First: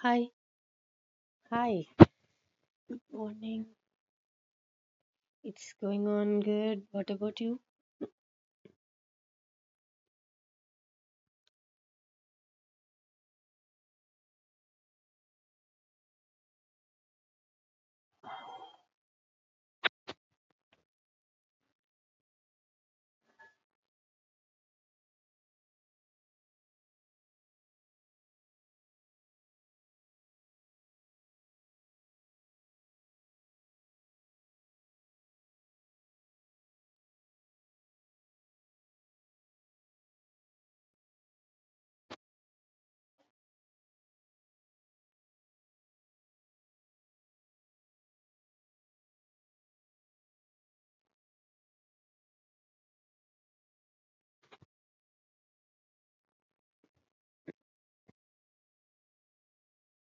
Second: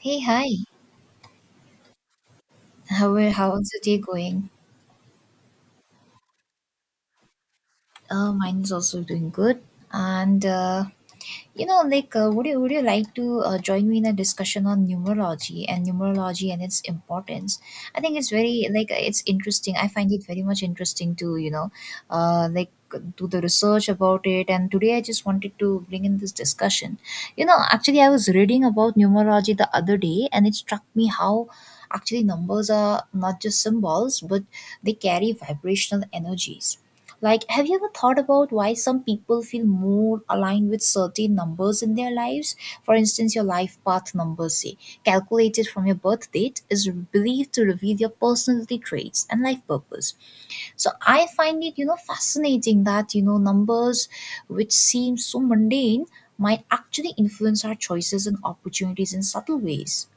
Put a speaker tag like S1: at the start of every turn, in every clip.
S1: Hey,
S2: Hi,
S1: hi.
S2: Hi. morning.
S1: How's the day going?
S2: It's going on good. What about you?
S1: Mine is also doing good. And you know, like, Would you like to join me in a discussion on numerology and its importance? I think it's very it's interesting. I find it very much interesting to uh, like do the research about it. And today I just wanted to bring in this discussion. I was reading about numerology the other day, and it struck me how actually numbers are not just symbols, but they carry vibrational energies. Like, have you ever thought about why some people feel more aligned with certain numbers in their lives? For instance, your life path number, say, calculated from your birth date, is believed to reveal your personality traits and life purpose. So I find it, fascinating that, numbers which seem so mundane might actually influence our choices and opportunities in subtle ways.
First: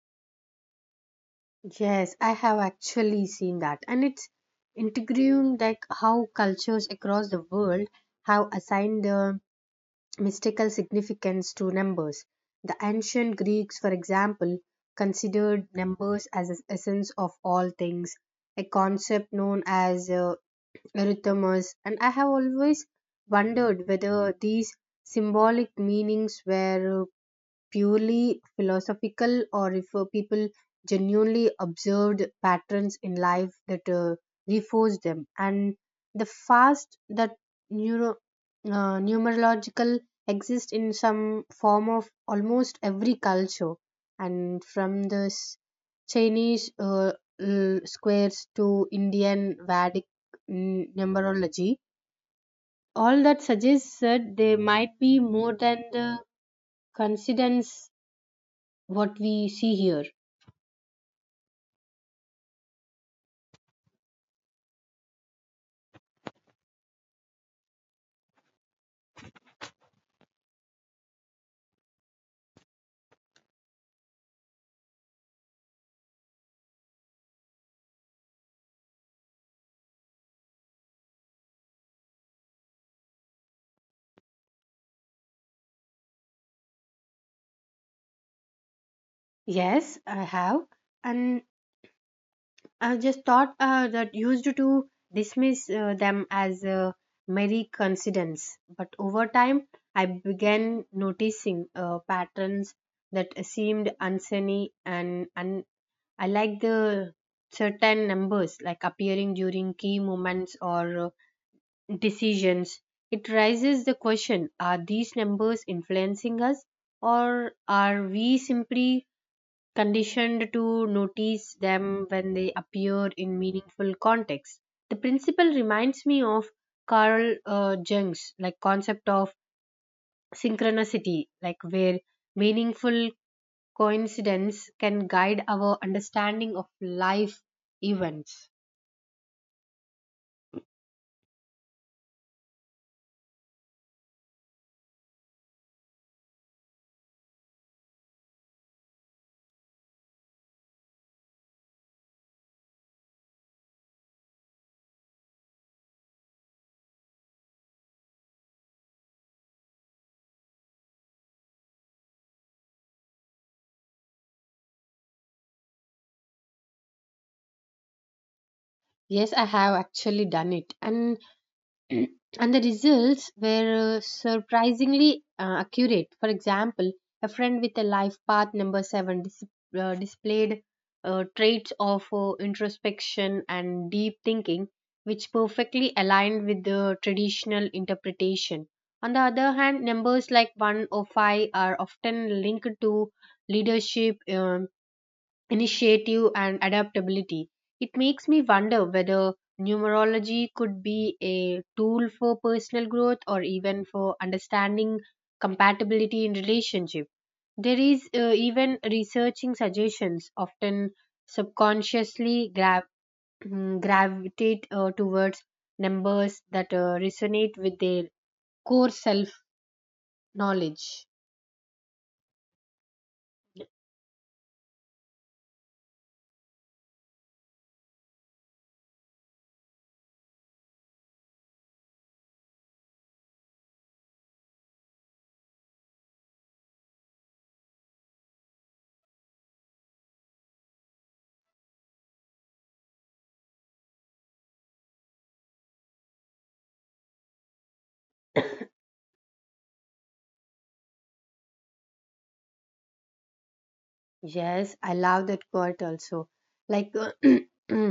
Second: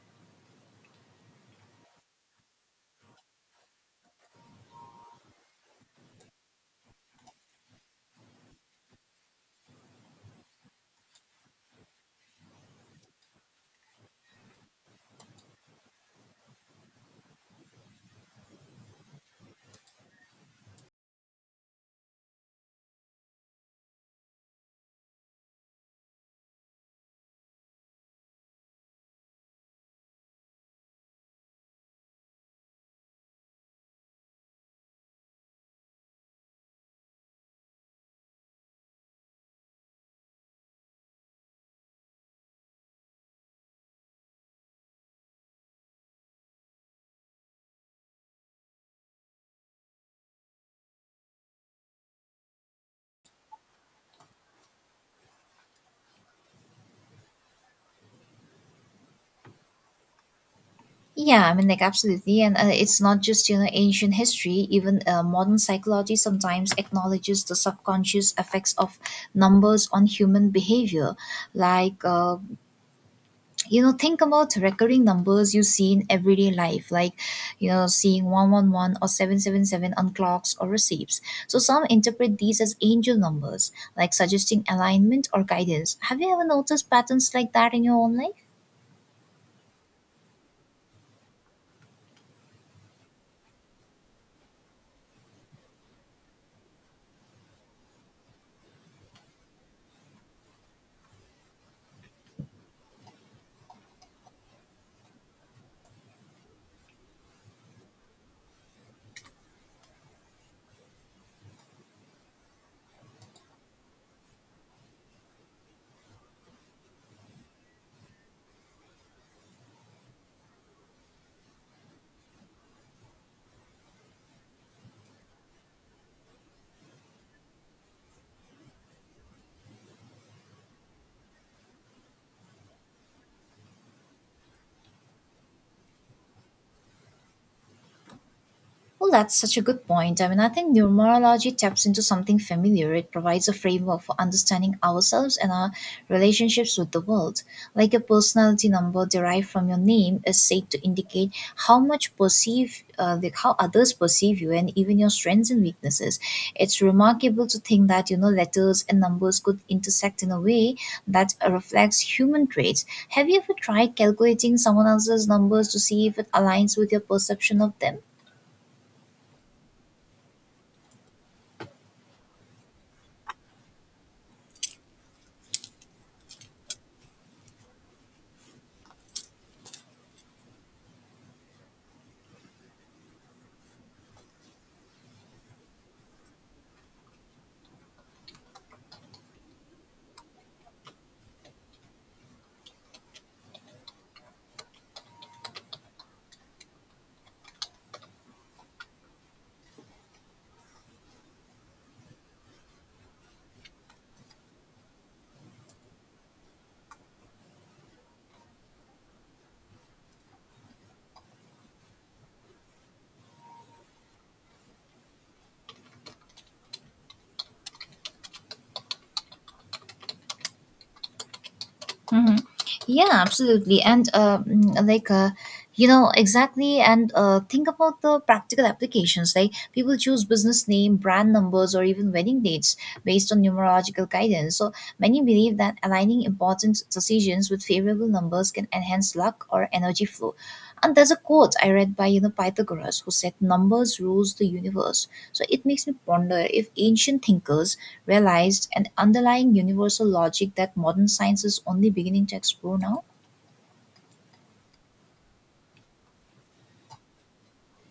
S2: Yes, I have actually seen that. And it's intriguing like how cultures across the world have assigned the mystical significance to numbers. The ancient Greeks, for example, considered numbers as the essence of all things, a concept known as arithmos. And I have always wondered whether these symbolic meanings were purely philosophical or if people genuinely observed patterns in life that reinforced them and the fast that neuro numerological exist in some form of almost every culture and from the Chinese squares to Indian Vedic numerology, all that suggests that they might be more than the coincidence what we see here.
S1: Yeah, I mean, like, absolutely. And it's not just, ancient history. Even modern psychology sometimes acknowledges the subconscious effects of numbers on human behavior. Like, uh, think about recurring numbers you see in everyday life, like, seeing 111 or 777 on clocks or receipts. So some interpret these as angel numbers, like suggesting alignment or guidance. Have you ever noticed patterns like that in your own life?
S2: Yes, I have. And I just thought that used to dismiss them as a merry coincidence. But over time, I began noticing patterns that seemed uncanny, and I like the certain numbers like appearing during key moments or decisions. It raises the question, are these numbers influencing us, or are we simply conditioned to notice them when they appear in meaningful contexts? The principle reminds me of Carl Jung's like concept of synchronicity, like where meaningful coincidence can guide our understanding of life events.
S1: Well, that's such a good point. I mean, I think numerology taps into something familiar. It provides a framework for understanding ourselves and our relationships with the world. Like, a personality number derived from your name is said to indicate how others perceive you, and even your strengths and weaknesses. It's remarkable to think that you know letters and numbers could intersect in a way that reflects human traits. Have you ever tried calculating someone else's numbers to see if it aligns with your perception of them?
S2: Yes, I have actually done it, and and the results were surprisingly accurate. For example, a friend with a life path number seven displayed traits of introspection and deep thinking, which perfectly aligned with the traditional interpretation. On the other hand, numbers like 1 or 5 are often linked to leadership, initiative and adaptability. It makes me wonder whether numerology could be a tool for personal growth or even for understanding compatibility in relationship. There is even researching suggestions often subconsciously gravitate towards numbers that resonate with their core self knowledge.
S1: hmm Yeah, absolutely. And mm, like, you know, exactly. And think about the practical applications. Like, people choose business name, brand numbers, or even wedding dates based on numerological guidance. So many believe that aligning important decisions with favorable numbers can enhance luck or energy flow. And there's a quote I read by you know Pythagoras who said numbers rules the universe. So it makes me ponder if ancient thinkers realized an underlying universal logic that modern science is only beginning to explore now.
S2: Yes, I love that quote also. Like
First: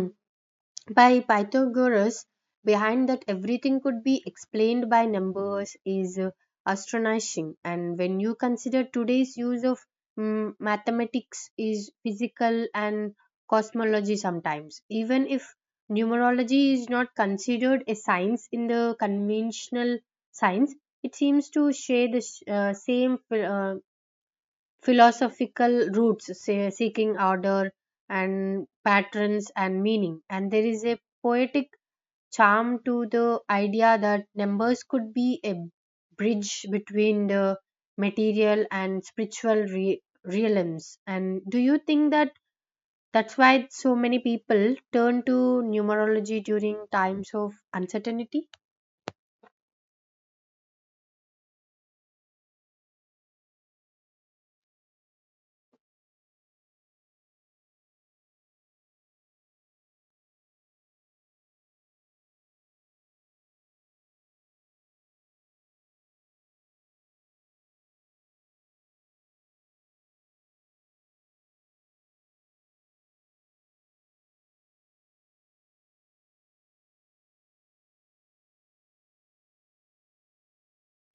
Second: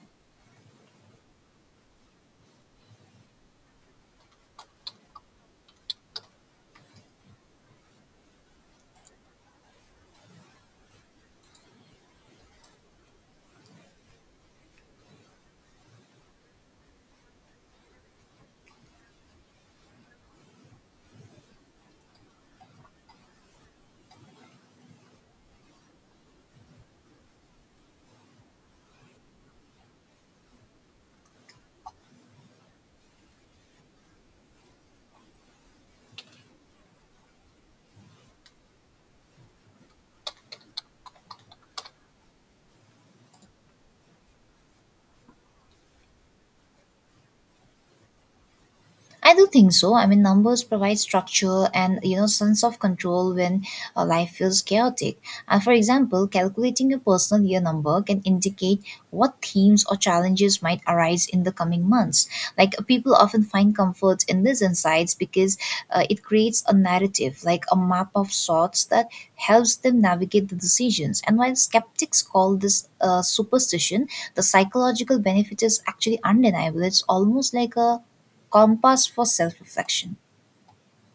S2: by Pythagoras, behind that everything could be explained by numbers is astonishing. And when you consider today's use of mathematics is physical and cosmology sometimes, even if numerology is not considered a science in the conventional science, it seems to share the same uh, philosophical roots, say, seeking order and patterns and meaning. And there is a poetic charm to the idea that numbers could be a bridge between the material and spiritual realms. And do you think that that's why so many people turn to numerology during times of uncertainty?
S1: I do think so. I mean, numbers provide structure and you know sense of control when life feels chaotic. For example, calculating a personal year number can indicate what themes or challenges might arise in the coming months. Like, people often find comfort in these insights because it creates a narrative, like a map of sorts that helps them navigate the decisions. And while skeptics call this superstition, the psychological benefit is actually undeniable. It's almost like a compass for self reflection.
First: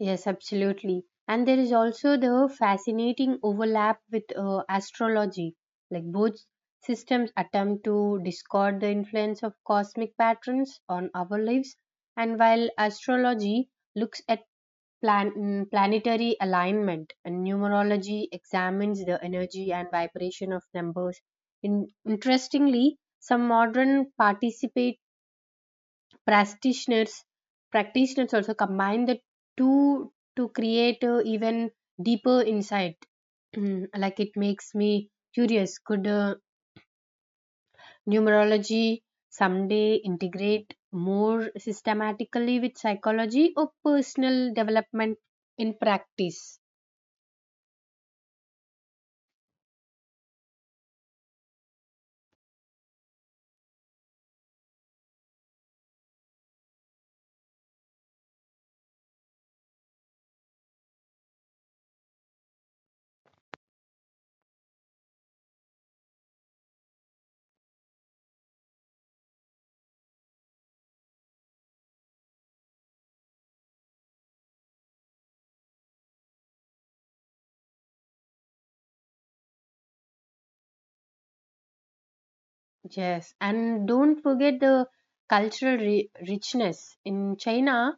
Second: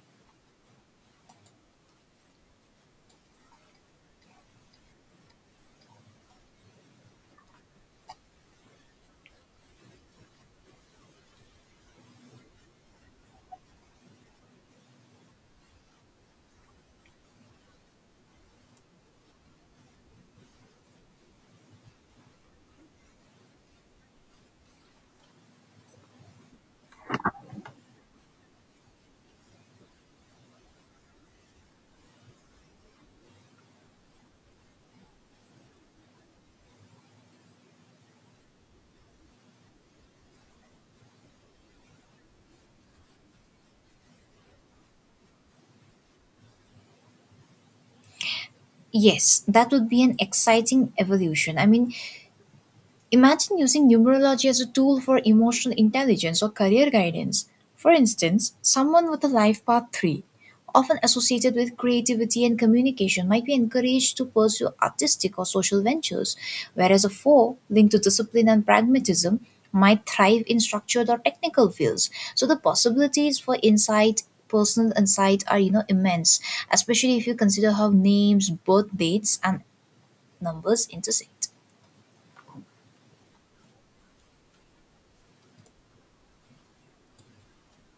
S2: Yes, absolutely. And there is also the fascinating overlap with astrology. Like both systems attempt to discard the influence of cosmic patterns on our lives. And while astrology looks at planetary alignment, and numerology examines the energy and vibration of numbers. Interestingly, some modern participate practitioners practitioners also combine the two to create even deeper insight. Like it makes me curious, could numerology someday integrate more systematically with psychology or personal development in practice?
S1: Yes, that would be an exciting evolution. I mean, imagine using numerology as a tool for emotional intelligence or career guidance. For instance, someone with a life path 3, often associated with creativity and communication, might be encouraged to pursue artistic or social ventures, whereas a 4, linked to discipline and pragmatism, might thrive in structured or technical fields. So the possibilities for insight personal insight are you know immense, especially if you consider how names, birth dates, and numbers intersect.
S2: Yes, and don't forget the cultural richness. In China,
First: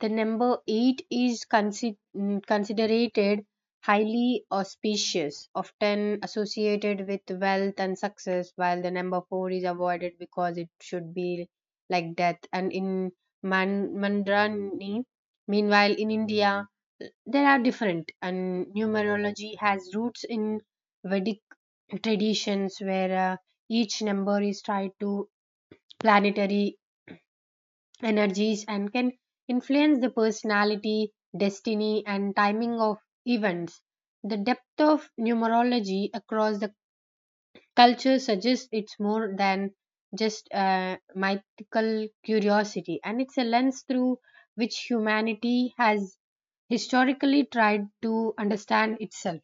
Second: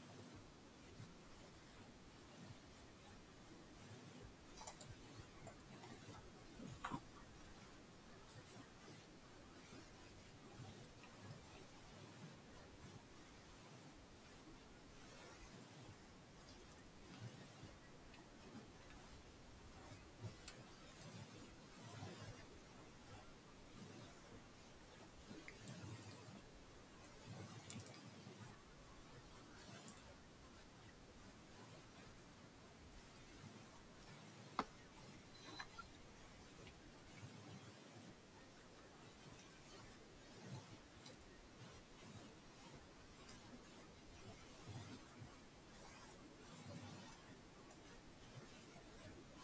S2: the number eight is considered highly auspicious, often associated with wealth and success, while the number four is avoided because it should be like death. And in Mandarani, meanwhile, in India, there are different, and numerology has roots in Vedic traditions where. Each number is tied to planetary energies and can influence the personality, destiny, and timing of events. The depth of numerology across the culture suggests it's more than just a mythical curiosity, and it's a lens through which humanity has historically tried to understand itself.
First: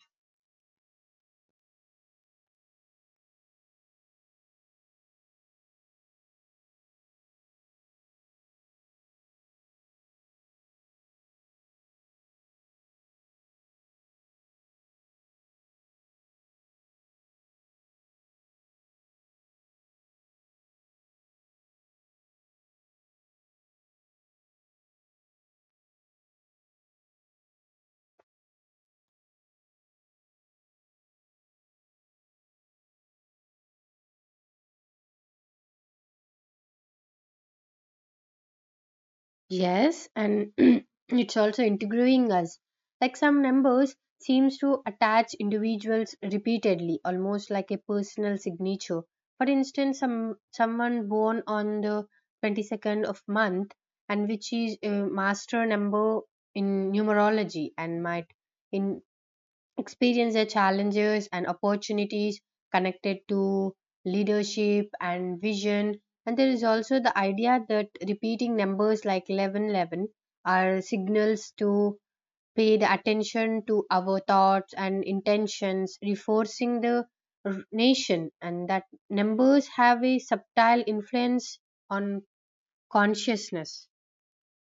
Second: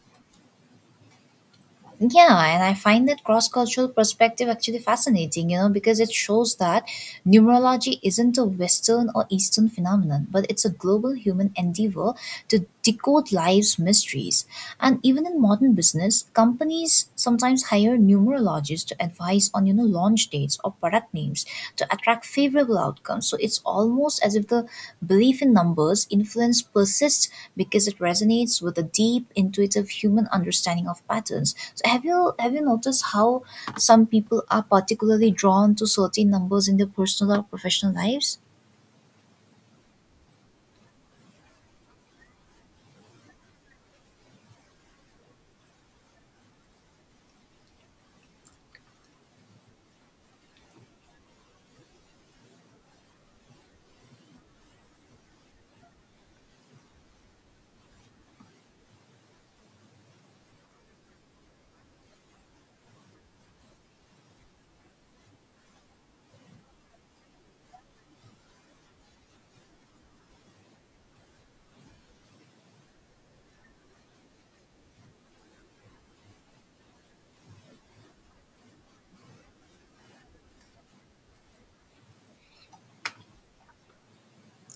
S1: Yeah, and I find that cross cultural perspective actually fascinating, you know, because it shows that numerology isn't a Western or Eastern phenomenon, but it's a global human endeavor to decode life's mysteries. And even in modern business, companies sometimes hire numerologists to advise on, launch dates or product names to attract favorable outcomes. So it's almost as if the belief in numbers influence persists because it resonates with a deep intuitive human understanding of patterns. So have you noticed how some people are particularly drawn to certain numbers in their personal or professional lives?
S2: Yes, and it's also integrating us. Like some numbers seems to attach individuals repeatedly, almost like a personal signature. For instance, someone born on the 22nd of month, and which is a master number in numerology, and might in experience the challenges and opportunities connected to leadership and vision. And there is also the idea that repeating numbers like 1111 are signals to pay the attention to our thoughts and intentions, reinforcing the nation, and that numbers have a subtle influence on consciousness.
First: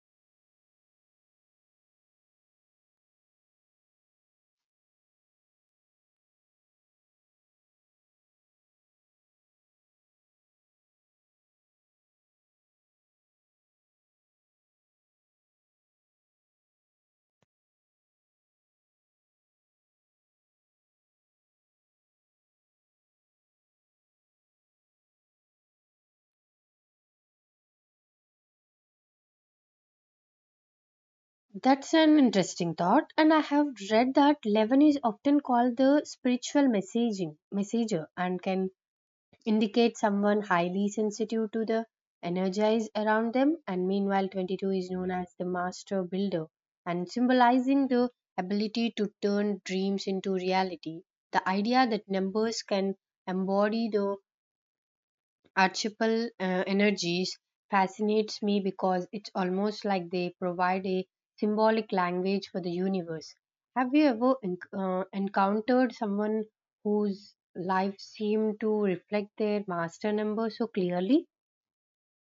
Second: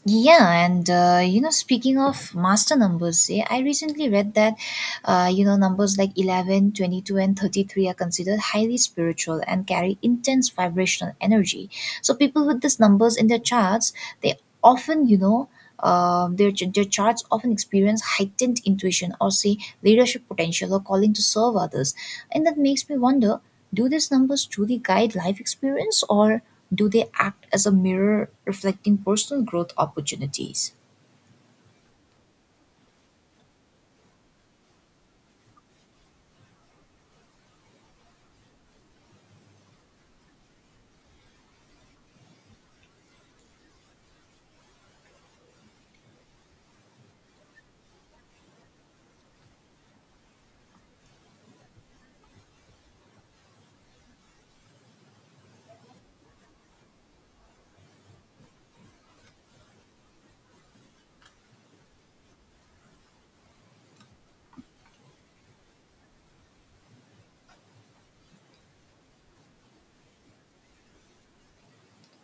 S1: Yeah, and you know, speaking of master numbers, yeah, I recently read that you know numbers like 11, 22, and 33 are considered highly spiritual and carry intense vibrational energy. So people with these numbers in their charts, they often you know. Their, ch- their charts often experience heightened intuition, or say leadership potential, or calling to serve others, and that makes me wonder, do these numbers truly guide life experience, or do they act as a mirror reflecting personal growth opportunities?
S2: That's an interesting thought, and I have read that 11 is often called the spiritual messaging messenger, and can indicate someone highly sensitive to the energies around them. And meanwhile, 22 is known as the master builder and symbolizing the ability to turn dreams into reality. The idea that numbers can embody the Archipel energies fascinates me because it's almost like they provide a symbolic language for the universe. Have you ever encountered someone whose life seemed to reflect their master number so clearly?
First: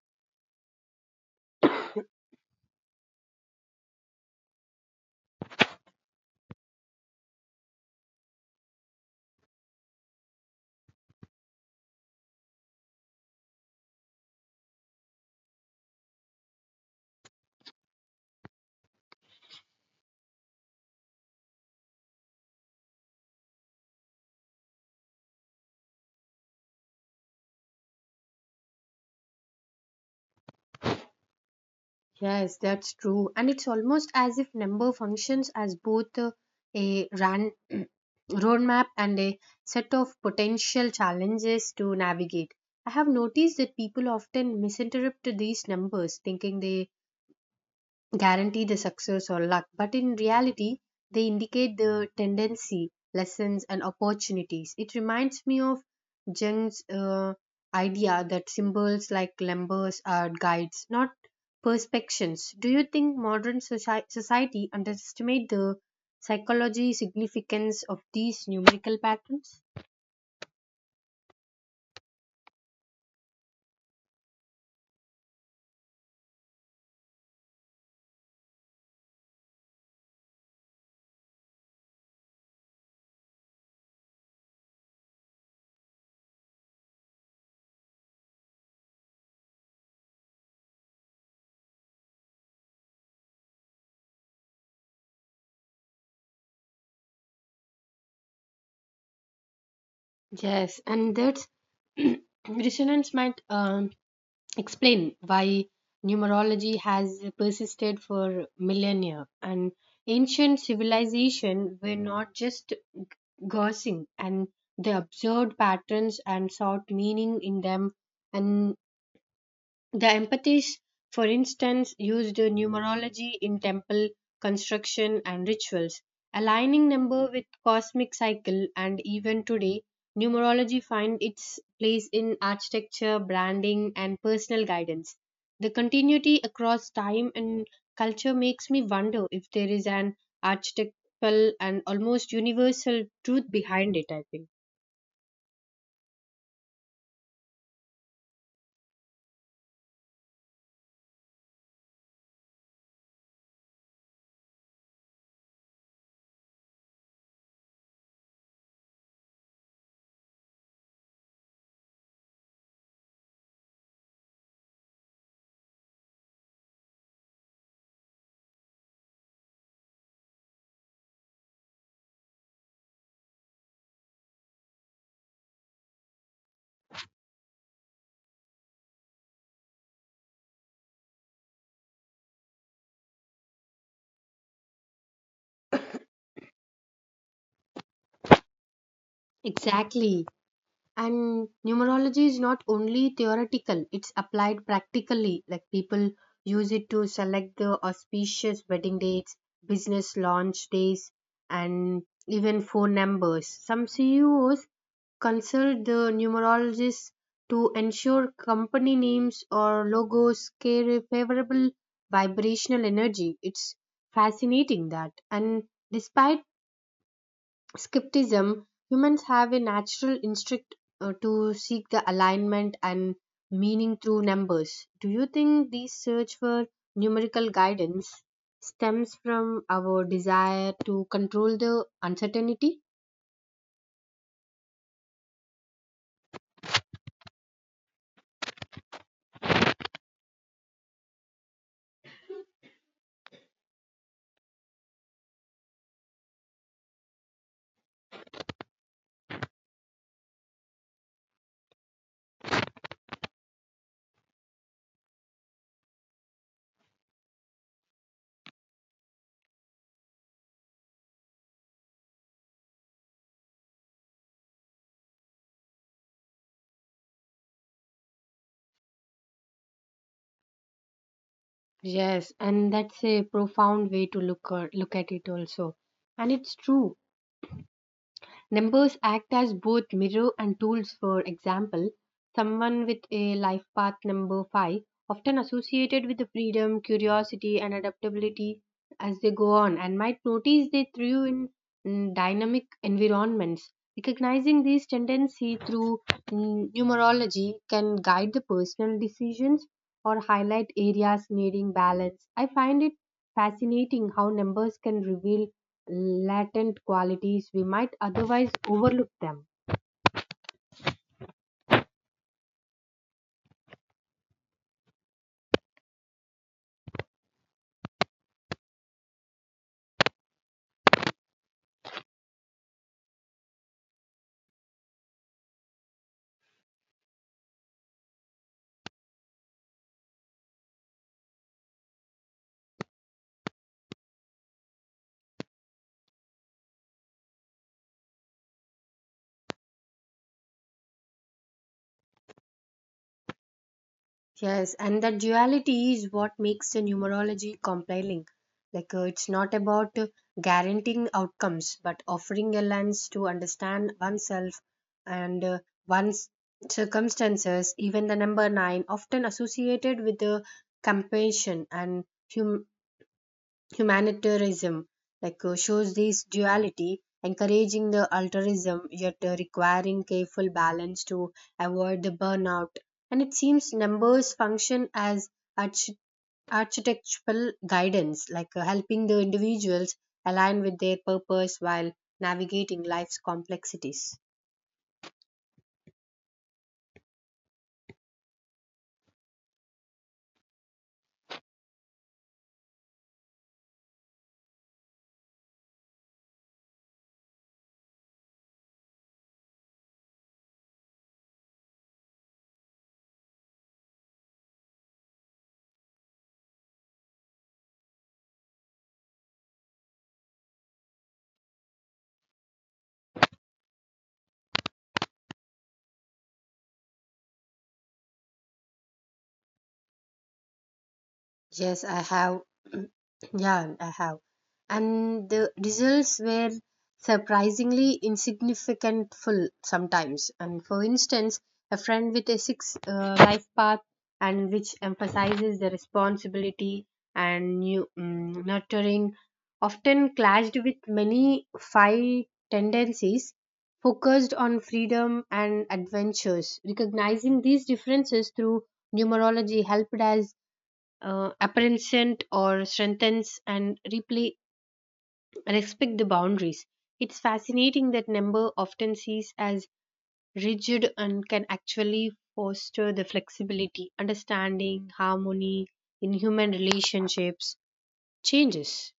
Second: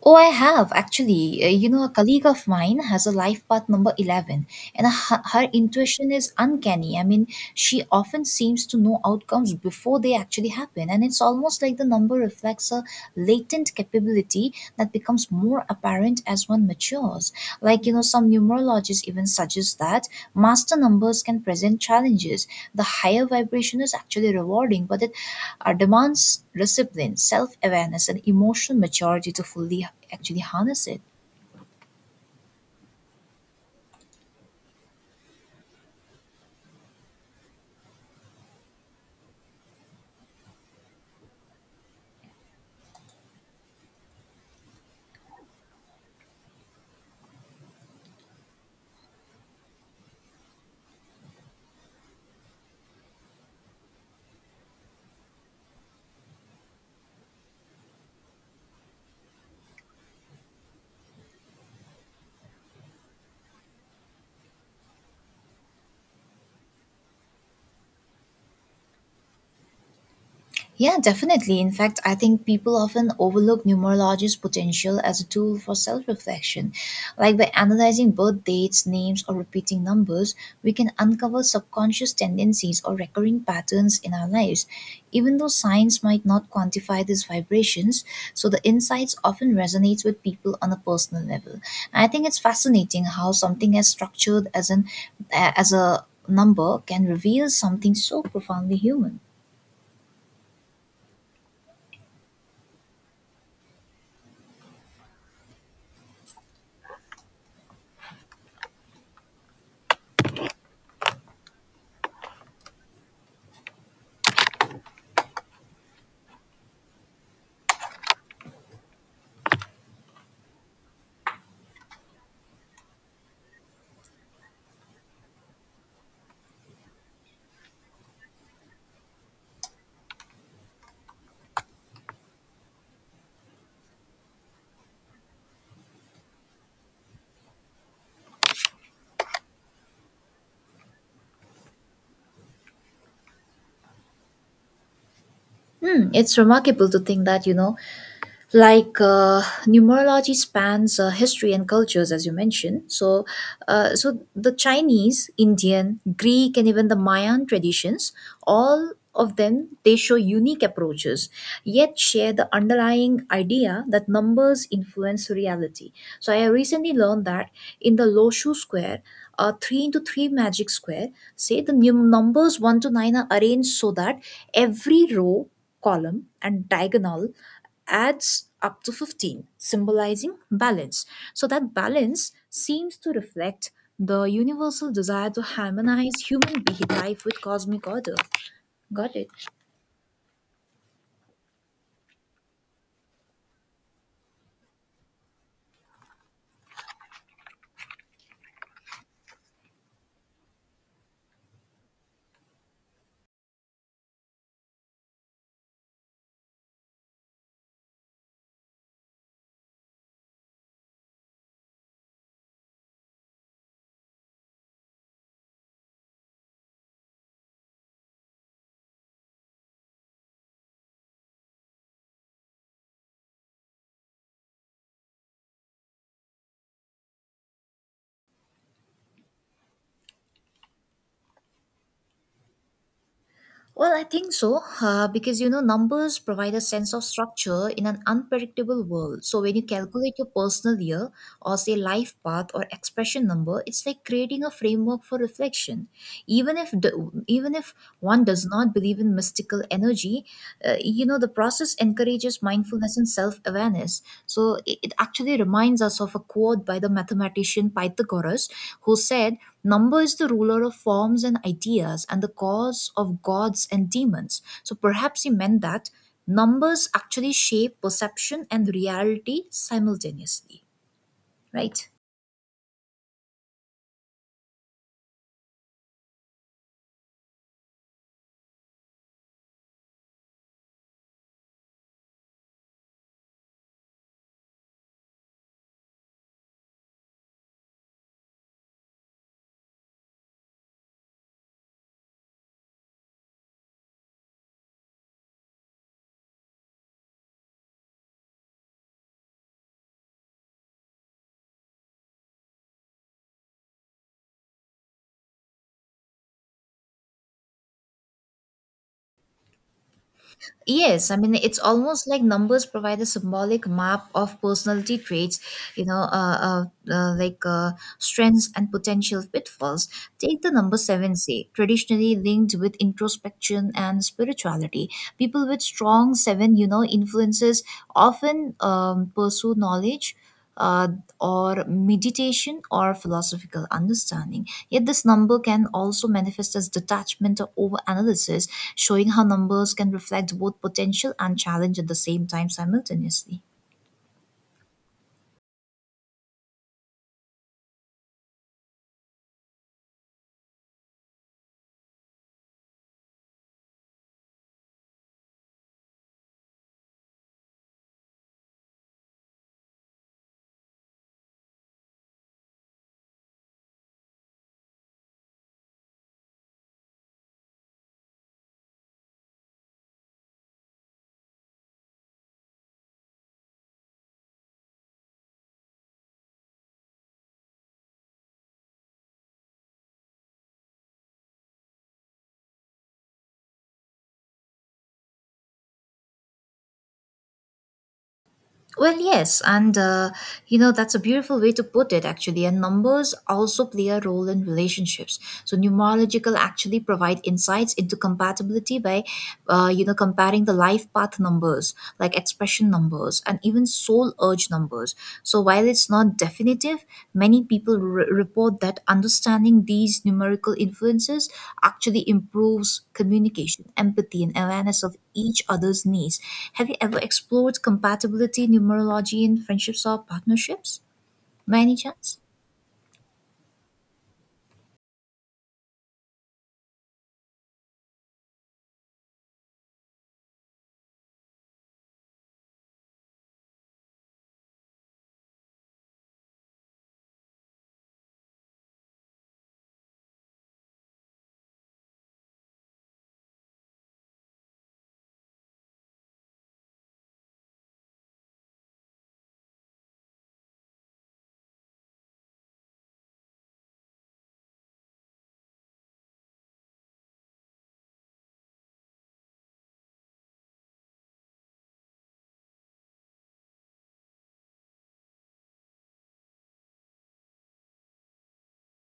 S1: Oh, I have actually. You know, a colleague of mine has a life path number 11, and her intuition is uncanny. I mean, she often seems to know outcomes before they actually happen, and it's almost like the number reflects a latent capability that becomes more apparent as one matures. Like, some numerologists even suggest that master numbers can present challenges. The higher vibration is actually rewarding, but it demands discipline, self awareness, and emotional maturity to fully actually harness it.
S2: Yes, that's true. And it's almost as if number functions as both a ran roadmap and a set of potential challenges to navigate. I have noticed that people often misinterpret these numbers, thinking they guarantee the success or luck, but in reality, they indicate the tendency, lessons, and opportunities. It reminds me of Jung's idea that symbols like numbers are guides, not perspectives. Do you think modern society underestimate the psychology significance of these numerical patterns?
S1: Yeah, definitely. In fact, I think people often overlook numerology's potential as a tool for self reflection. Like, by analyzing birth dates, names, or repeating numbers, we can uncover subconscious tendencies or recurring patterns in our lives. Even though science might not quantify these vibrations, so the insights often resonates with people on a personal level. And I think it's fascinating how something as structured as an as a number can reveal something so profoundly human.
S2: Yes, and that's resonance might explain why numerology has persisted for millennia. And ancient civilization were not just guessing, and they observed patterns and sought meaning in them, and the empathies, for instance, used numerology in temple construction and rituals, aligning number with cosmic cycle. And even today numerology finds its place in architecture, branding and personal guidance. The continuity across time and culture makes me wonder if there is an archetypal and almost universal truth behind it, I think.
S1: Hmm, it's remarkable to think that, numerology spans history and cultures as you mentioned, so so the chinese indian greek and even the mayan traditions, all of them, they show unique approaches, yet share the underlying idea that numbers influence reality. So I recently learned that in the loshu square, a 3 into 3 magic square, say, the numbers 1 to 9 are arranged so that every row, column, and diagonal adds up to 15, symbolizing balance. So that balance seems to reflect the universal desire to harmonize life with cosmic order. Got it?
S2: Exactly. And numerology is not only theoretical, it's applied practically. Like people use it to select the auspicious wedding dates, business launch days, and even phone numbers. Some CEOs consult the numerologists to ensure company names or logos carry favorable vibrational energy. It's fascinating that. And despite skepticism, humans have a natural instinct to seek the alignment and meaning through numbers. Do you think this search for numerical guidance stems from our desire to control the uncertainty?
S1: Well, I think so, because you know, numbers provide a sense of structure in an unpredictable world. So, when you calculate your personal year or say life path or expression number, it's like creating a framework for reflection. Even if the, even if one does not believe in mystical energy, you know, the process encourages mindfulness and self-awareness. So, it actually reminds us of a quote by the mathematician Pythagoras, who said, Number is the ruler of forms and ideas and the cause of gods and demons. So perhaps he meant that numbers actually shape perception and reality simultaneously, right?
S2: Yes, and that's a profound way to look at it also. And it's true. Numbers act as both mirror and tools. For example, someone with a life path number 5, often associated with the freedom, curiosity, and adaptability as they go on, and might notice they thrive in dynamic environments. Recognizing these tendencies through numerology can guide the personal decisions or highlight areas needing balance. I find it fascinating how numbers can reveal latent qualities we might otherwise overlook them.
S1: Yes, I mean, it's almost like numbers provide a symbolic map of personality traits, you know, uh, uh, uh, like uh, strengths and potential pitfalls. Take the number seven, say, traditionally linked with introspection and spirituality. People with strong seven, influences often pursue knowledge uh, or meditation or philosophical understanding. Yet, this number can also manifest as detachment or overanalysis, showing how numbers can reflect both potential and challenge at the same time simultaneously.
S2: Yes, and that duality is what makes the numerology compelling. Like it's not about guaranteeing outcomes, but offering a lens to understand oneself and one's circumstances. Even the number nine, often associated with the compassion and hum- humanitarianism, like shows this duality, encouraging the altruism yet requiring careful balance to avoid the burnout. And it seems numbers function as arch- architectural guidance, like helping the individuals align with their purpose while navigating life's complexities.
S1: Well, yes, and you know, that's a beautiful way to put it, actually. And numbers also play a role in relationships. So numerological actually provide insights into compatibility by, you know, comparing the life path numbers, like expression numbers, and even soul urge numbers. So while it's not definitive, many people report that understanding these numerical influences actually improves communication, empathy, and awareness of each other's needs. Have you ever explored compatibility numerology in friendships or partnerships? By any
S2: Yes, I
S1: chance?
S2: have. Yeah, I have. And the results were surprisingly insignificant full sometimes. And for instance, a friend with a six life path, and which emphasizes the responsibility and new, mm nurturing, often clashed with many five tendencies focused on freedom and adventures. Recognizing these differences through numerology helped us apprehensive or strengthens and replay respect the boundaries. It's fascinating that number often sees as rigid and can actually foster the flexibility, understanding, harmony in human relationships changes.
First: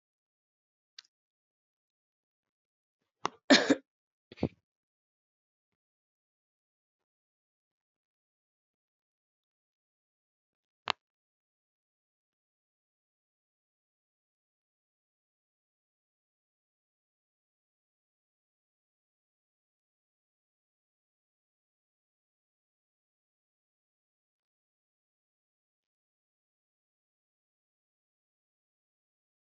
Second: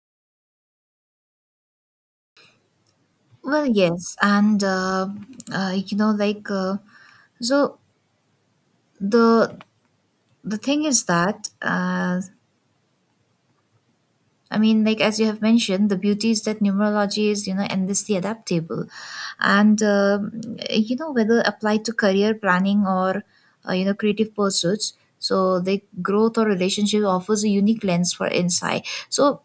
S1: Well, yes, and you know, like so the thing is that I mean, like as you have mentioned, the beauty is that numerology is you know endlessly adaptable, and you know whether applied to career planning or you know creative pursuits. So the growth or relationship offers a unique lens for insight. So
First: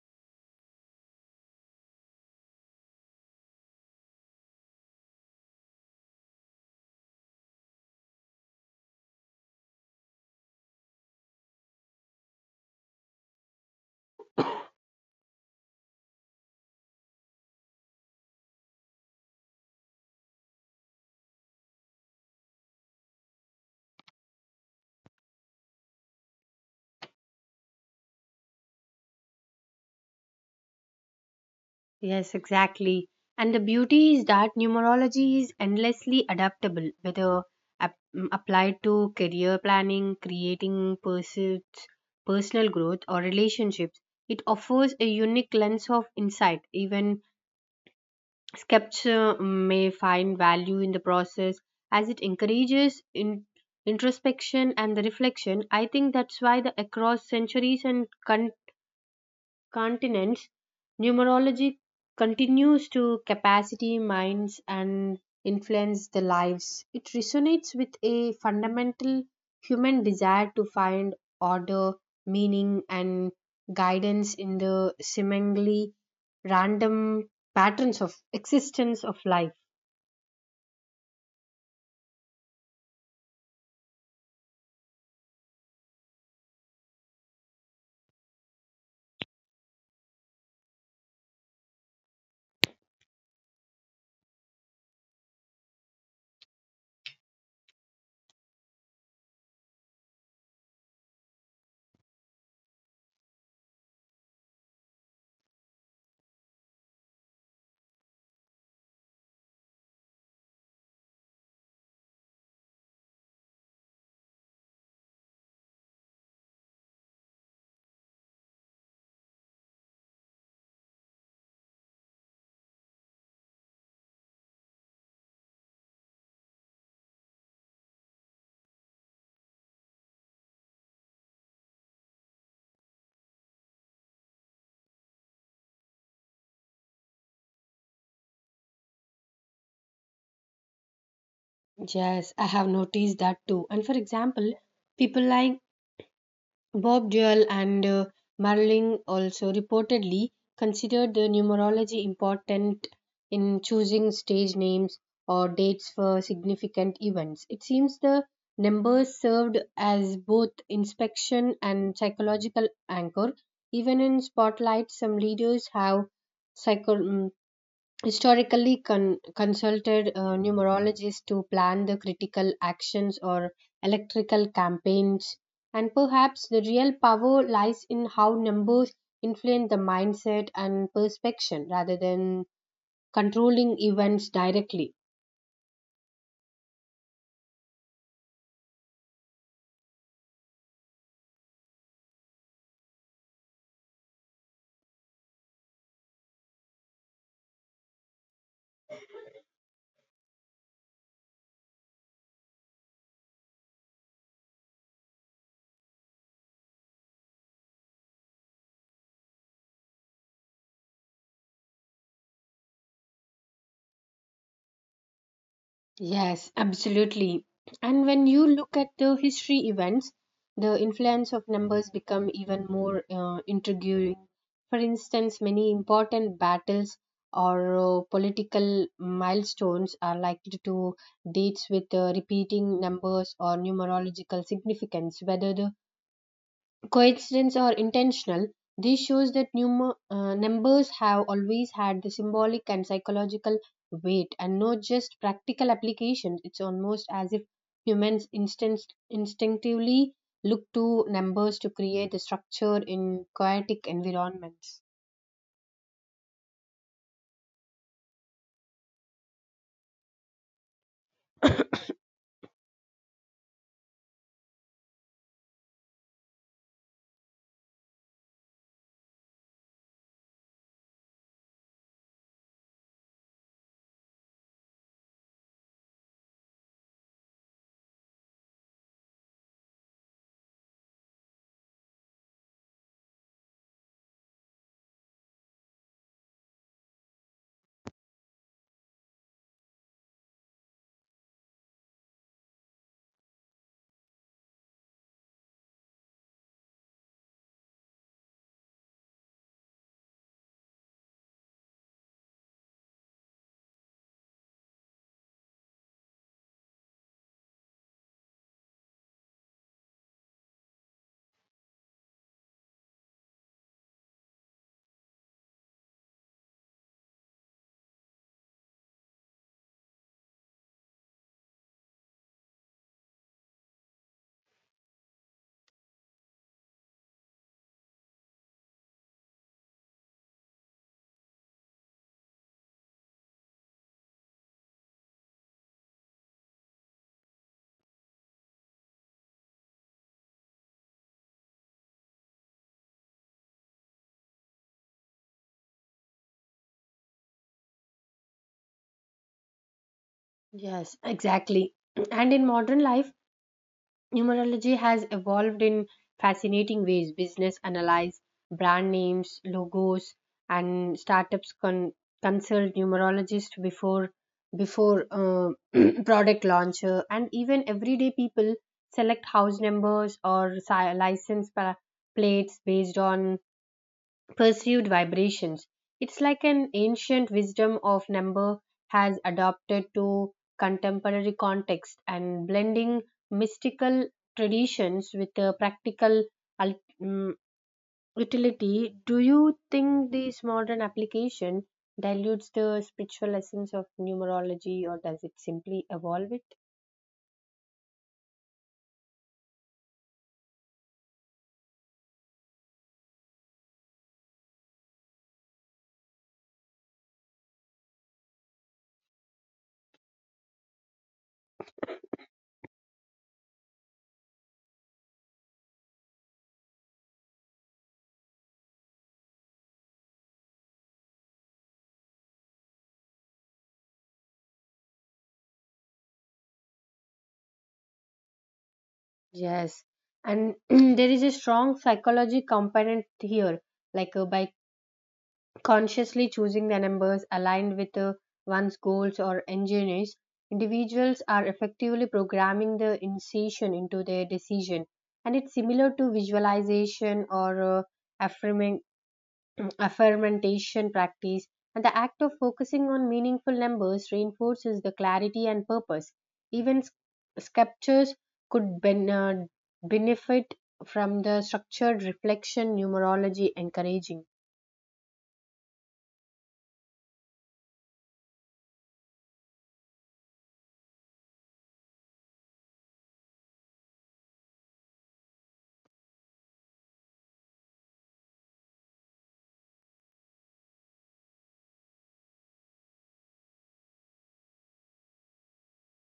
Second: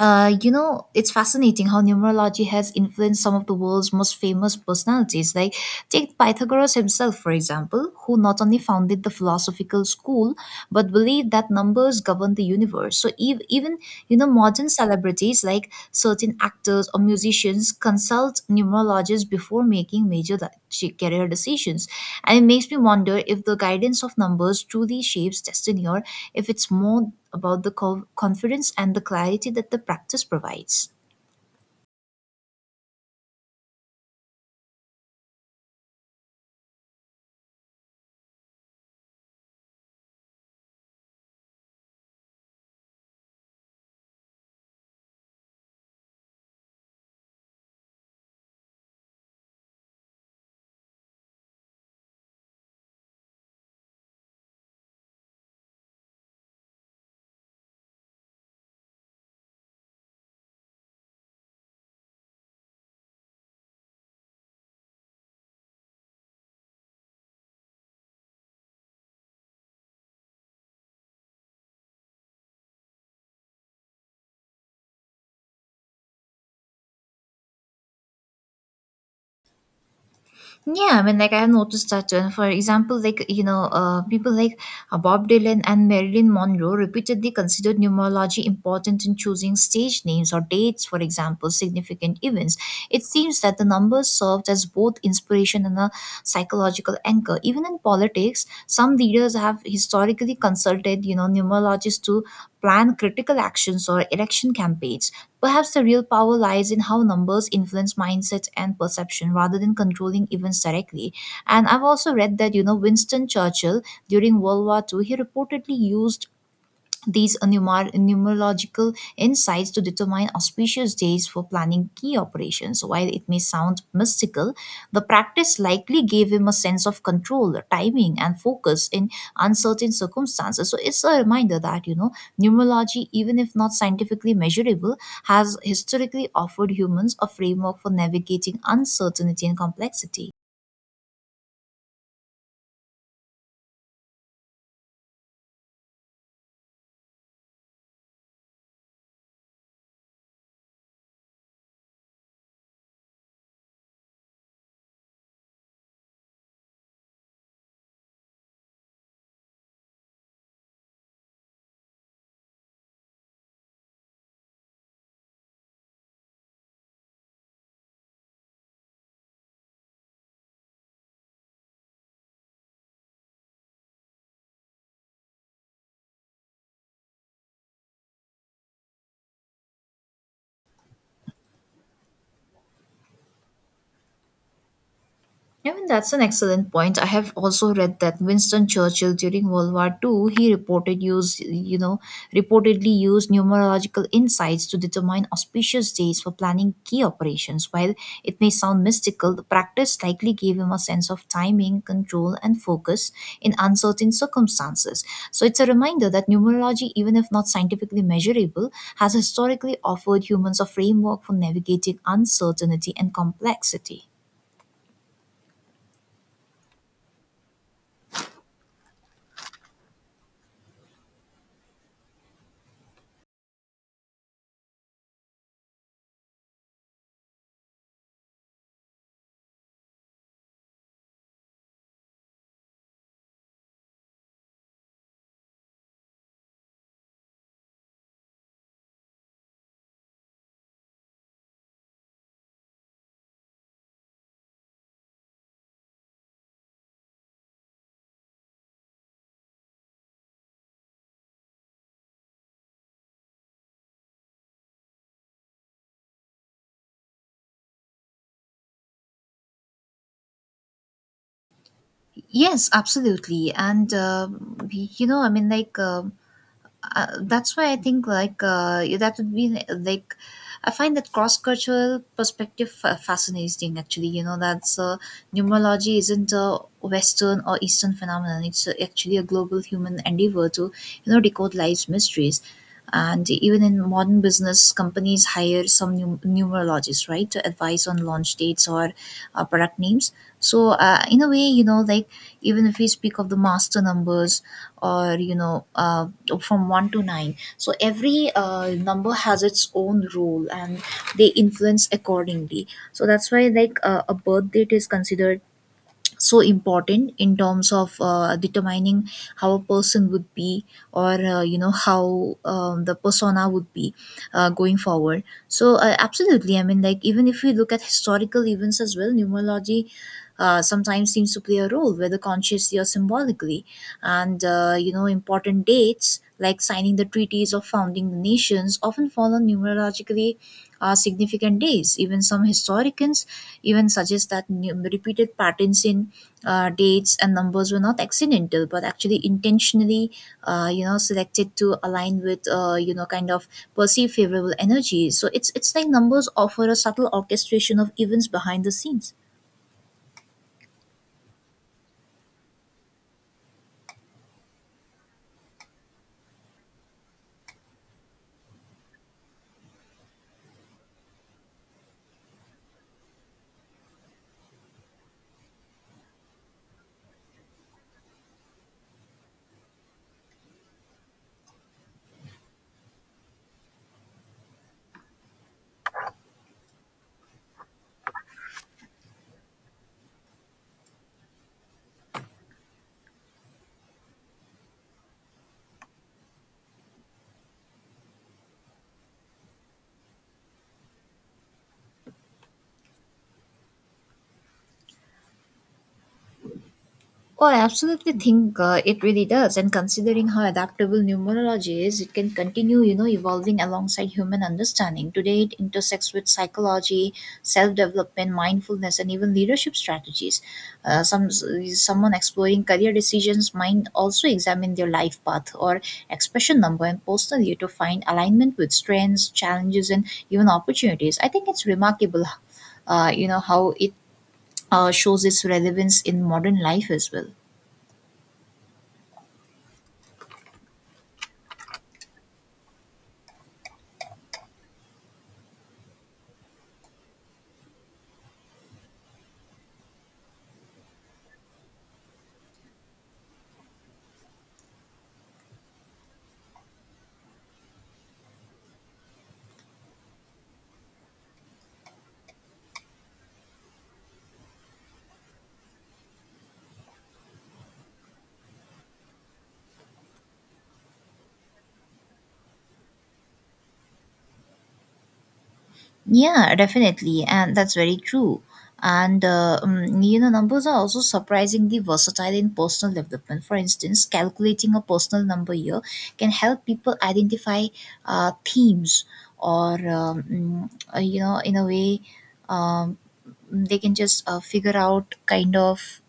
S1: you know, it's fascinating how numerology has influenced some of the world's most famous personalities. Like, take Pythagoras himself, for example, who not only founded the philosophical school, but believed that numbers govern the universe. So, even, modern celebrities studies like certain actors or musicians consult numerologists before making career decisions. And it makes me wonder if the guidance of numbers truly shapes destiny, or if it's more about the confidence and the clarity that the practice provides.
S2: Yes, exactly. And the beauty is that numerology is endlessly adaptable, whether applied to career planning, creating pursuits, personal growth, or relationships. It offers a unique lens of insight. Even skeptics may find value in the process as it encourages introspection and the reflection. I think that's why the across centuries and continents, numerology continues to capacity minds and influence the lives. It resonates with a fundamental human desire to find order, meaning, and guidance in the seemingly random patterns of existence of life.
S1: Yeah, I mean, like I have noticed that, and for example, like you know, people like Bob Dylan and Marilyn Monroe repeatedly considered numerology important in choosing stage names or dates, for example, significant events. It seems that the numbers served as both inspiration and a psychological anchor. Even in politics, some leaders have historically consulted, numerologists to plan critical actions or election campaigns. Perhaps the real power lies in how numbers influence mindsets and perception rather than controlling events directly. And I've also read that, Winston Churchill during World War Two, he reportedly used these numerological insights to determine auspicious days for planning key operations. While it may sound mystical, the practice likely gave him a sense of control, timing, and focus in uncertain circumstances. So it's a reminder that, numerology, even if not scientifically measurable, has historically offered humans a framework for navigating uncertainty and complexity.
S2: Yes, I have noticed that too. And for example, people like Bob Dole and Marling also reportedly considered the numerology important in choosing stage names or dates for significant events. It seems the numbers served as both inspection and psychological anchor. Even in spotlight, some leaders have psycho- mm, historically consulted numerologists to plan the critical actions or electrical campaigns. And perhaps the real power lies in how numbers influence the mindset and perception rather than controlling events directly.
S1: I mean, that's an excellent point. I have also read that Winston Churchill during World War Two he reported used, you know, reportedly used numerological insights to determine auspicious days for planning key operations. While it may sound mystical, the practice likely gave him a sense of timing, control, and focus in uncertain circumstances. So it's a reminder that numerology, even if not scientifically measurable, has historically offered humans a framework for navigating uncertainty and complexity.
S2: Yes, absolutely. And when you look at the history events, the influence of numbers become even more intriguing. For instance, many important battles or political milestones are likely to dates with repeating numbers or numerological significance, whether the coincidence or intentional, this shows that numbers have always had the symbolic and psychological weight and not just practical applications. It's almost as if humans instinctively look to numbers to create the structure in chaotic environments.
S1: Yes, absolutely. You know, I mean, like, um that's why that would be, like, I find that cross-cultural perspective fascinating, actually. You know, that's Numerology isn't a Western or Eastern phenomenon. It's actually a global human endeavor to, decode life's mysteries. And even in modern business, companies hire some numerologists, right, to advise on launch dates or product names. So, in a way, even if we speak of the master numbers or from one to nine, so every number has its own role and they influence accordingly. So, that's why a birth date is considered so important in terms of determining how a person would be or how the persona would be going forward. So absolutely. I mean, like, even if we look at historical events as well, numerology sometimes seems to play a role, whether consciously or symbolically. And, important dates like signing the treaties or founding the nations often fall on numerologically significant days. Even some historians even suggest that repeated patterns in dates and numbers were not accidental, but actually intentionally selected to align with, kind of perceived favorable energies. So it's like numbers offer a subtle orchestration of events behind the scenes.
S2: Yes, exactly. And in modern life, numerology has evolved in fascinating ways. Business analyze brand names, logos, and startups consult numerologists before product launcher, and even everyday people select house numbers or license plates based on perceived vibrations. It's like an ancient wisdom of number has adapted to contemporary context and blending mystical traditions with a practical ul- mm, utility. Do you think this modern application dilutes the spiritual essence of numerology or does it simply evolve it?
S1: Oh, I absolutely think it really does. And considering how adaptable numerology is, it can continue, evolving alongside human understanding. Today, it intersects with psychology, self-development, mindfulness, and even leadership strategies. Someone exploring career decisions might also examine their life path or expression number and personally to find alignment with strengths, challenges, and even opportunities. I think it's remarkable, how it shows its relevance in modern life as well.
S2: Yes, and there is a strong psychology component here, like by consciously choosing the numbers aligned with one's goals or engineers, individuals are effectively programming the incision into their decision. And it's similar to visualization or affirming, affirmation practice. And the act of focusing on meaningful numbers reinforces the clarity and purpose. Even sculptures could benefit from the structured reflection numerology encouraging.
S1: Yeah, definitely, and that's very true. And numbers are also surprisingly versatile in personal development. For instance, calculating a personal number here can help people identify themes, or in a way, um, they can just figure out kind of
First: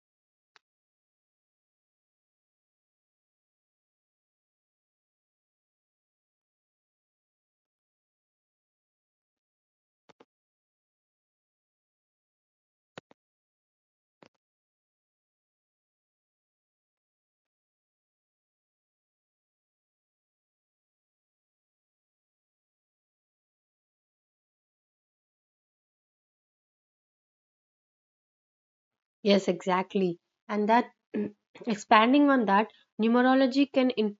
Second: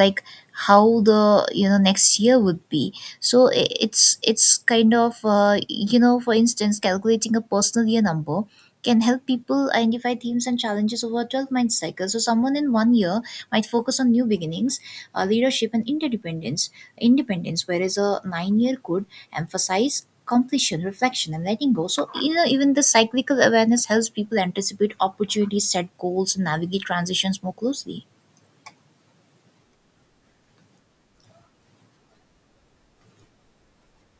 S1: like how the you know next year would be so I- It's kind of, for instance, calculating a personal year number can help people identify themes and challenges over a 12-month cycle. So someone in one year might focus on new beginnings, leadership, and interdependence independence, whereas a nine-year could emphasize completion, reflection, and letting go. So even the cyclical awareness helps people anticipate opportunities, set goals, and navigate transitions more closely.
S2: Yes, exactly. And that expanding on that, numerology can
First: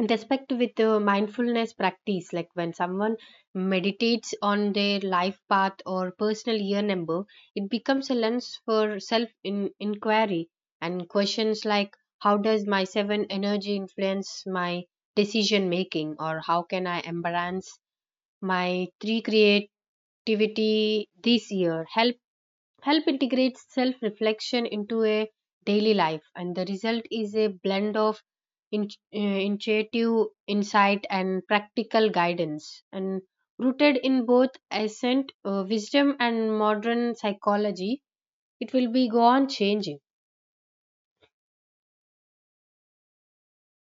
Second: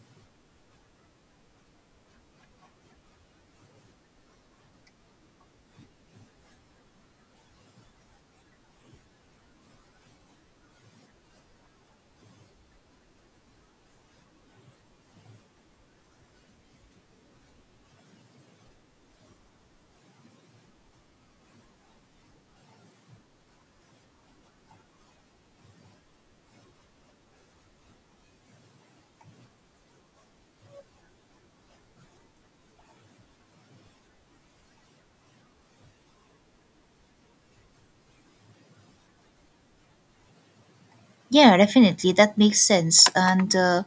S2: intersect with the mindfulness practice. Like when someone meditates on their life path or personal year number, it becomes a lens for self inquiry and questions like, how does my seven energy influence my decision making, or how can I embrace my three create activity this year, help help integrate self reflection into a daily life. And the result is a blend of in, intuitive insight and practical guidance, and rooted in both ancient wisdom and modern psychology. It will be go on changing.
S1: Yeah, definitely. That makes sense.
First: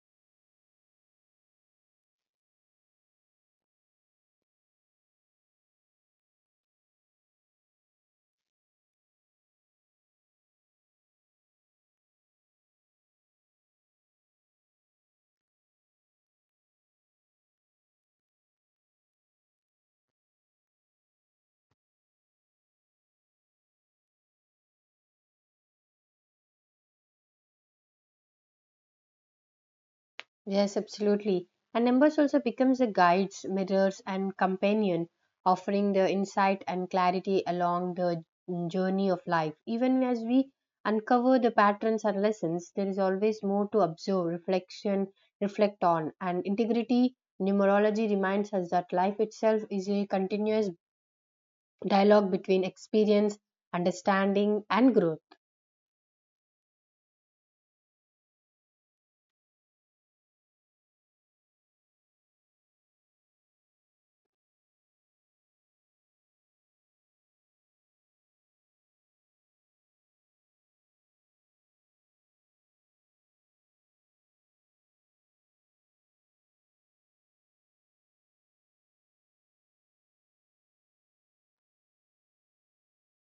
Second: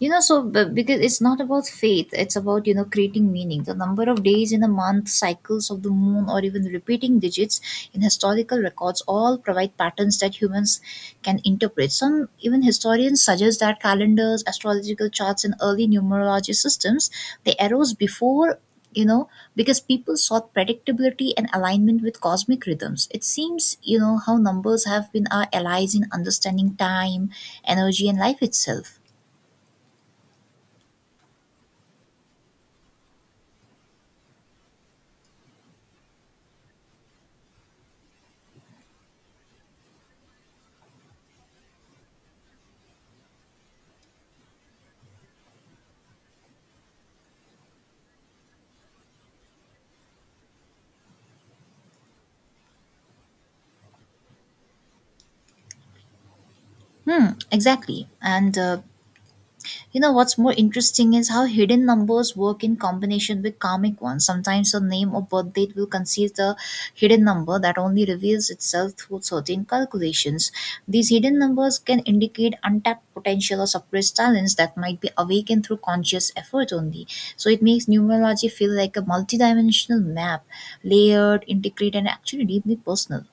S1: Because it's not about faith, it's about, creating meaning. The number of days in a month, cycles of the moon, or even repeating digits in historical records all provide patterns that humans can interpret. Some even historians suggest that calendars, astrological charts, and early numerology systems, they arose before, you know, because people sought predictability and alignment with cosmic rhythms. It seems, how numbers have been our allies in understanding time, energy, and life itself.
S2: Yes, absolutely. And numbers also becomes the guides, mirrors, and companion, offering the insight and clarity along the journey of life. Even as we uncover the patterns and lessons, there is always more to observe, reflect on, and integrity. Numerology reminds us that life itself is a continuous dialogue between experience, understanding, and growth.
S1: Hmm, exactly. And You know what's more interesting is how hidden numbers work in combination with karmic ones. Sometimes a name or birth date will conceal the hidden number that only reveals itself through certain calculations. These hidden numbers can indicate untapped potential or suppressed talents that might be awakened through conscious effort only. So it makes numerology feel like a multidimensional map, layered, intricate, and actually deeply personal.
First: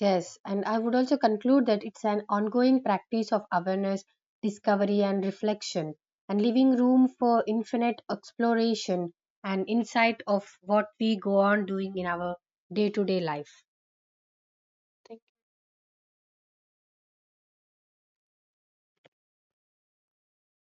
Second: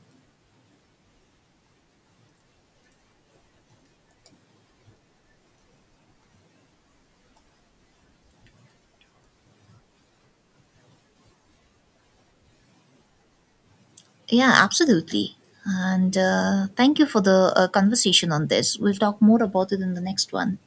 S2: Yes, and I would also conclude that it's an ongoing practice of awareness, discovery, and reflection, and leaving room for infinite exploration and insight of what we go on doing in our day to day life.
S1: Yeah, absolutely. And thank you for the conversation on this. We'll talk more about it in the next one.